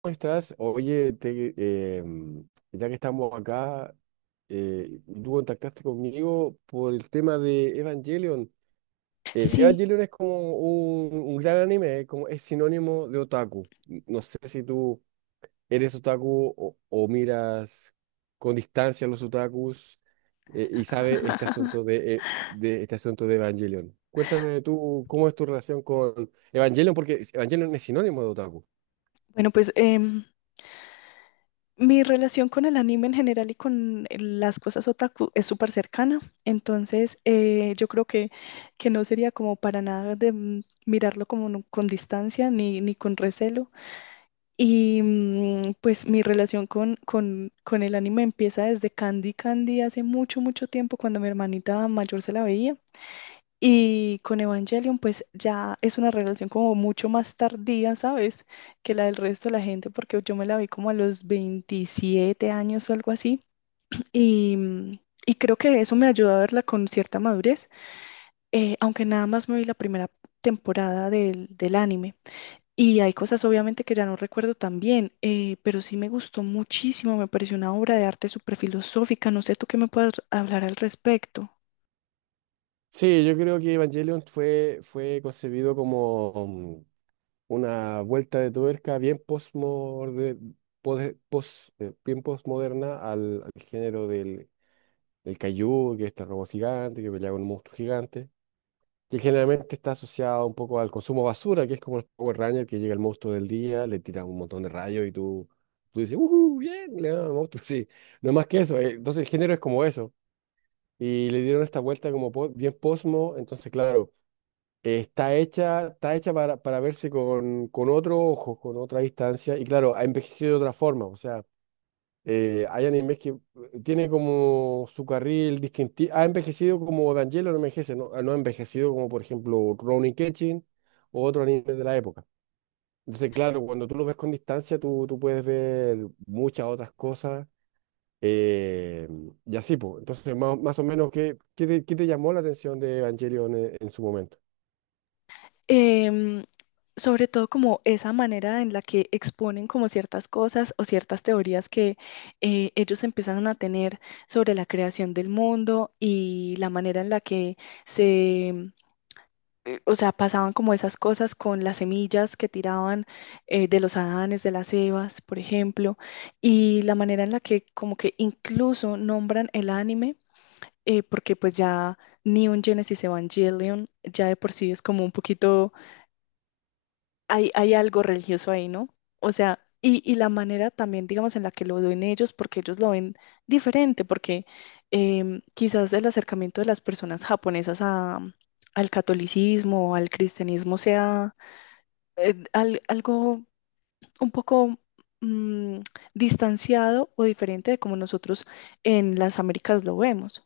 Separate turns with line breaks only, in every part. ¿Cómo estás? Oye, ya que estamos acá, tú contactaste conmigo por el tema de Evangelion.
Sí.
Evangelion es como un gran anime, es como, es sinónimo de otaku. No sé si tú eres otaku o miras con distancia a los otakus, y sabes este asunto de este asunto de Evangelion. Cuéntame tú cómo es tu relación con Evangelion, porque Evangelion es sinónimo de otaku.
Bueno, pues mi relación con el anime en general y con las cosas otaku es súper cercana. Entonces yo creo que no sería como para nada de mirarlo como no- con distancia ni con recelo. Y pues mi relación con el anime empieza desde Candy Candy hace mucho, mucho tiempo cuando mi hermanita mayor se la veía. Y con Evangelion, pues ya es una relación como mucho más tardía, ¿sabes? Que la del resto de la gente, porque yo me la vi como a los 27 años o algo así. Y, mm, y creo que eso me ayudó a verla con cierta madurez, aunque nada más me vi la primera temporada del anime. Y hay cosas obviamente que ya no recuerdo tan bien, pero sí me gustó muchísimo, me pareció una obra de arte súper filosófica. No sé tú qué me puedas hablar al respecto.
Sí, yo creo que Evangelion fue concebido como una vuelta de tuerca bien postmoderna al género del kaiju, que es este robot gigante, que pelea con un monstruo gigante, que generalmente está asociado un poco al consumo basura, que es como el Power Ranger, que llega el monstruo del día, le tira un montón de rayos y tú dices, ¡Uhú! ¡Bien! Le dan al monstruo, sí, no es más que eso. Entonces el género es como eso. Y le dieron esta vuelta como po- bien posmo, entonces claro, está hecha para verse con otro ojo, con otra distancia, y claro, ha envejecido de otra forma, o sea, hay animes que tiene como su carril distintivo, ha envejecido como Evangelion no envejece, no ha envejecido como por ejemplo Rurouni Kenshin o otro anime de la época. Entonces, claro, cuando tú lo ves con distancia, tú puedes ver muchas otras cosas. eh, y así, pues. Entonces, más o menos, ¿qué te llamó la atención de Evangelion en su momento?
em, Sobre todo como esa manera en la que exponen como ciertas cosas o ciertas teorías que ellos empiezan a tener sobre la creación del mundo y la manera en la que se, em, o sea, pasaban como esas cosas con las semillas que tiraban, de los Adanes, de las Evas, por ejemplo, y la manera en la que como que incluso nombran el anime, porque pues ya Neon Genesis Evangelion ya de por sí es como un poquito, hay algo religioso ahí, ¿no? O sea, y la manera también, digamos, en la que lo ven ellos, porque ellos lo ven diferente, porque quizás el acercamiento de las personas japonesas a, al catolicismo o al cristianismo sea, algo un poco mm, distanciado o diferente de como nosotros en las Américas lo vemos.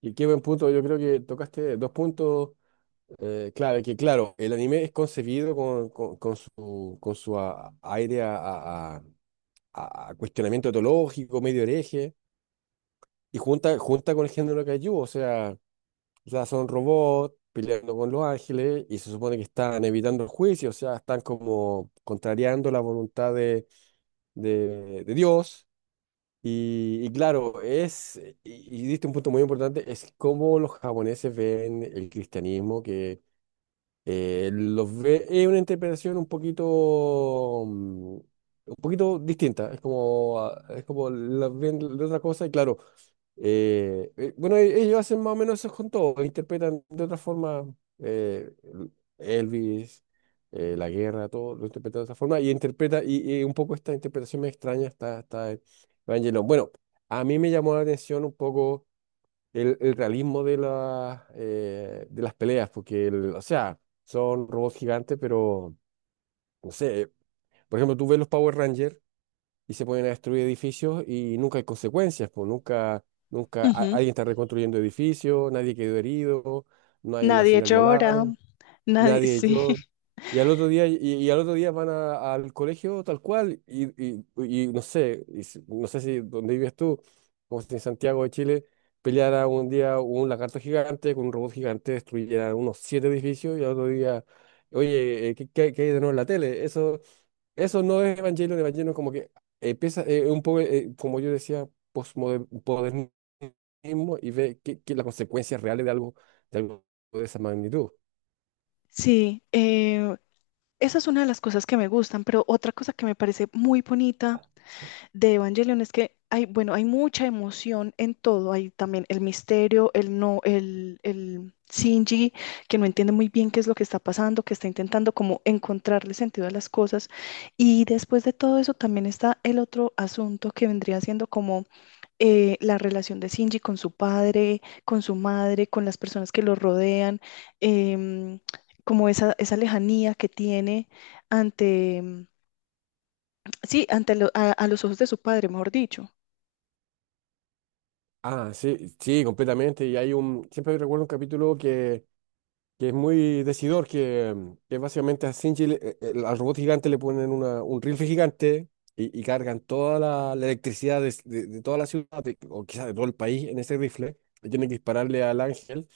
Y qué buen punto, yo creo que tocaste dos puntos, clave, que claro, el anime es concebido con su aire a cuestionamiento etológico, medio hereje, y junta con el género kaiju, o sea, son robots peleando con los ángeles y se supone que están evitando el juicio, o sea, están como contrariando la voluntad de Dios. Y claro, es, y diste un punto muy importante, es cómo los japoneses ven el cristianismo, que los ve, es una interpretación un poquito distinta, es como las ven de otra cosa y claro, bueno, ellos hacen más o menos eso con todo, interpretan de otra forma, eh, Elvis, la guerra, todo lo interpretan de otra forma y un poco esta interpretación me extraña, está Evangelion. Bueno, a mí me llamó la atención un poco el realismo de las peleas, porque, o sea, son robots gigantes, pero, no sé, por ejemplo, tú ves los Power Rangers y se ponen a destruir edificios y nunca hay consecuencias, pues nunca
Ujú.
alguien está reconstruyendo edificios, nadie quedó herido, no hay una
Nadie
señal de
llora,
alarma.
nadie,
Nadie,
sí.
yo. Y al otro día, van al colegio tal cual, y no sé, no sé si donde vives tú, como si en Santiago de Chile, peleara un día un lagarto gigante con un robot gigante, destruyera unos siete edificios, y al otro día, oye, ¿qué hay de nuevo en la tele? Eso no es Evangelion, Evangelion como que empieza un poco, como yo decía, postmodernismo y ve que las consecuencias reales de algo, de esa magnitud.
Sí, esa es una de las cosas que me gustan, pero otra cosa que me parece muy bonita de Evangelion es que hay, bueno, hay mucha emoción en todo. Hay también el misterio, el Shinji, que no entiende muy bien qué es lo que está pasando, que está intentando como encontrarle sentido a las cosas. Y después de todo eso también está el otro asunto que vendría siendo como la relación de Shinji con su padre, con su madre, con las personas que lo rodean. em, Como esa lejanía que tiene ante, sí, ante a los ojos de su padre, mejor dicho.
Ah, sí, sí, completamente. Y hay un, siempre recuerdo un capítulo que es muy decidor, que básicamente a Shinji, al robot gigante le ponen un rifle gigante y cargan toda la electricidad de toda la ciudad, o quizás de todo el país, en ese rifle. Y tienen que dispararle al ángel.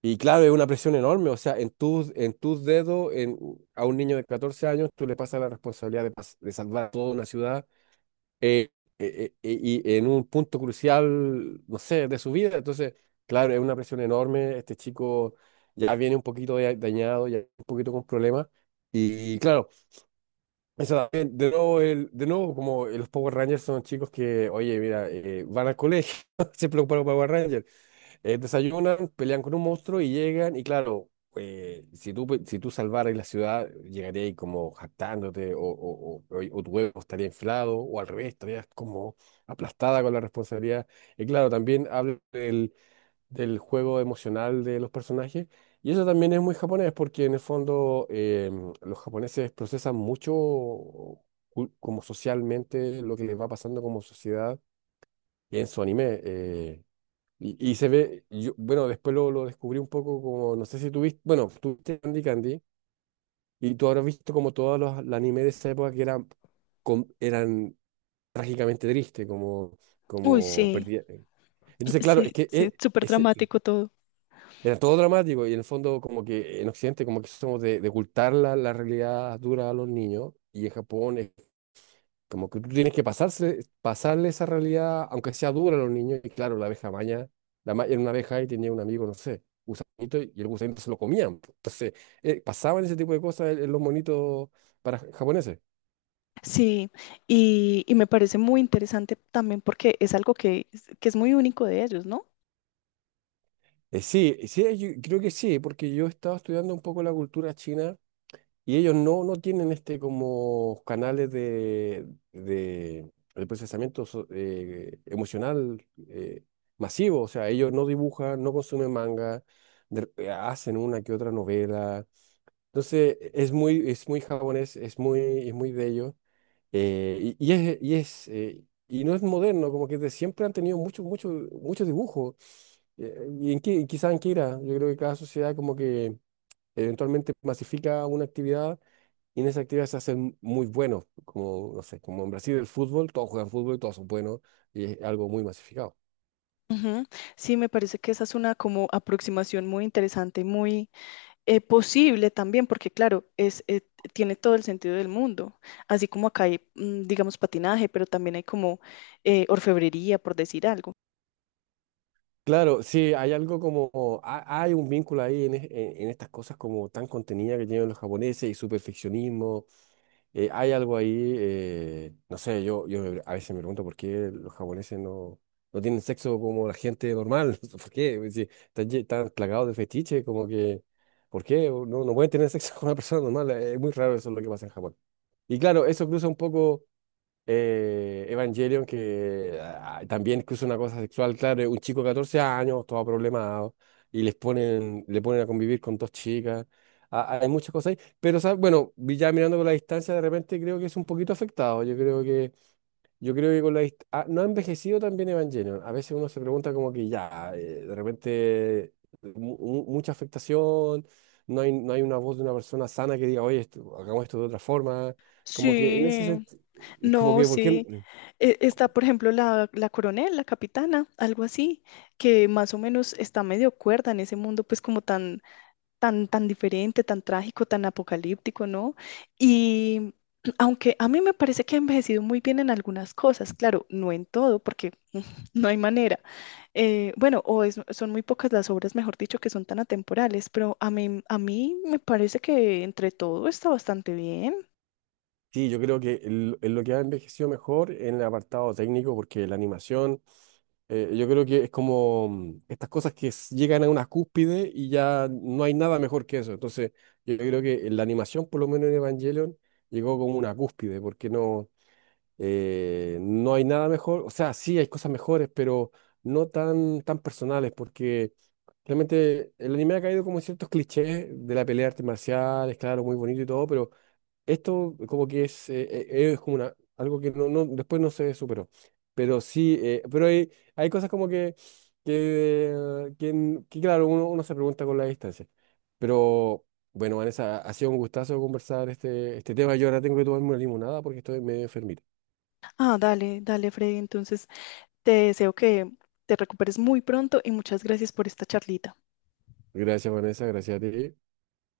Y claro, es una presión enorme. O sea, en tus dedos, a un niño de 14 años, tú le pasas la responsabilidad de salvar toda una ciudad, eh, y en un punto crucial, no sé, de su vida. Entonces, claro, es una presión enorme. Este chico ya viene un poquito dañado, ya un poquito con problemas. Y claro, eso también, de nuevo, como los Power Rangers son chicos que, oye, mira, van al colegio, se preocupan por los Power Rangers. Desayunan, pelean con un monstruo y llegan, y claro, si tú salvaras la ciudad, llegarías como jactándote, o tu huevo estaría inflado, o al revés, estarías como aplastada con la responsabilidad. Y claro, también habla del juego emocional de los personajes, y eso también es muy japonés, porque en el fondo los japoneses procesan mucho como socialmente lo que les va pasando como sociedad en su anime. Y se ve, yo, bueno, después lo descubrí un poco como, no sé si tuviste, bueno, tuviste Candy Candy, y tú habrás visto como todos los animes de esa época que eran trágicamente tristes, como,
Uy,
como
sí.
perdida. Entonces, claro,
Sí,
es que
sí, súper dramático todo.
era todo dramático, y en el fondo como que en Occidente como que somos de ocultar la realidad dura a los niños, y en Japón es como que tú tienes que pasarle esa realidad, aunque sea dura a los niños. Y claro, la abeja maña, era una abeja y tenía un amigo, no sé, gusanito, y el gusanito se lo comían, po. Entonces, pasaban ese tipo de cosas en los monitos para japoneses.
Sí, y me parece muy interesante también porque es algo que es muy único de ellos, ¿no?
Sí, sí, yo creo que sí, porque yo estaba estudiando un poco la cultura china. Y ellos no, no tienen este como canales de procesamiento emocional, masivo. O sea, ellos no dibujan, no consumen manga, hacen una que otra novela. Entonces, es muy japonés, es muy de ellos. Y no es moderno, como que de siempre han tenido mucho, mucho, mucho dibujo. Y en qué, quizás en qué irá. Yo creo que cada sociedad como que eventualmente masifica una actividad y en esa actividad se hacen muy buenos, como, no sé, como en Brasil el fútbol, todos juegan fútbol, y todos son buenos, y es algo muy masificado.
Ujú. Sí, me parece que esa es una como aproximación muy interesante, muy, posible también, porque claro, es, tiene todo el sentido del mundo, así como acá hay, digamos, patinaje, pero también hay como orfebrería, por decir algo.
Claro, sí, hay algo como, hay un vínculo ahí en estas cosas como tan contenidas que tienen los japoneses y su perfeccionismo, hay algo ahí, no sé, a veces me pregunto por qué los japoneses no, no tienen sexo como la gente normal, no sé, ¿por qué? Es decir, están, están plagados de fetiche, como que, ¿por qué? No, no pueden tener sexo con una persona normal, es muy raro eso lo que pasa en Japón. Y claro, eso cruza un poco, Evangelion, que también cruza una cosa sexual, claro, es un chico de 14 años, todo problemado, y le ponen a convivir con dos chicas. Ah, hay muchas cosas ahí, pero ¿sabes? Bueno, vi ya mirando con la distancia, de repente creo que es un poquito afectado. Yo creo que con la no ha envejecido también Evangelion. A veces uno se pregunta como que ya, de repente mucha afectación, no hay una voz de una persona sana que diga, oye, hagamos esto de otra forma. Como que en ese
Sí,
sentido, es como
no,
que, ¿por qué?
sí. Está, por ejemplo, la coronel, la capitana, algo así, que más o menos está medio cuerda en ese mundo, pues como tan, tan, tan diferente, tan trágico, tan apocalíptico, ¿no? Y aunque a mí me parece que ha envejecido muy bien en algunas cosas, claro, no en todo, porque no hay manera. Bueno, son muy pocas las obras, mejor dicho, que son tan atemporales, pero a mí me parece que entre todo está bastante bien.
Sí, yo creo que en lo que ha envejecido mejor en el apartado técnico, porque la animación... yo creo que es como, estas cosas que llegan a una cúspide y ya no hay nada mejor que eso. Entonces, yo creo que la animación, por lo menos en Evangelion, llegó como una cúspide, porque no, no hay nada mejor. O sea, sí hay cosas mejores, pero no tan personales, porque realmente el anime ha caído como en ciertos clichés de la pelea de artes marciales, claro, muy bonito y todo, pero esto como que es como algo que no, no, después no se superó. Pero sí, pero hay cosas como que claro, uno se pregunta con la distancia. Pero bueno, Vanessa, ha sido un gustazo conversar este tema. Yo ahora tengo que tomarme una limonada porque estoy medio enfermito.
Ah, dale, dale, Freddy. Entonces, te deseo que te recuperes muy pronto y muchas gracias por esta charlita.
Gracias, Vanessa, gracias a ti.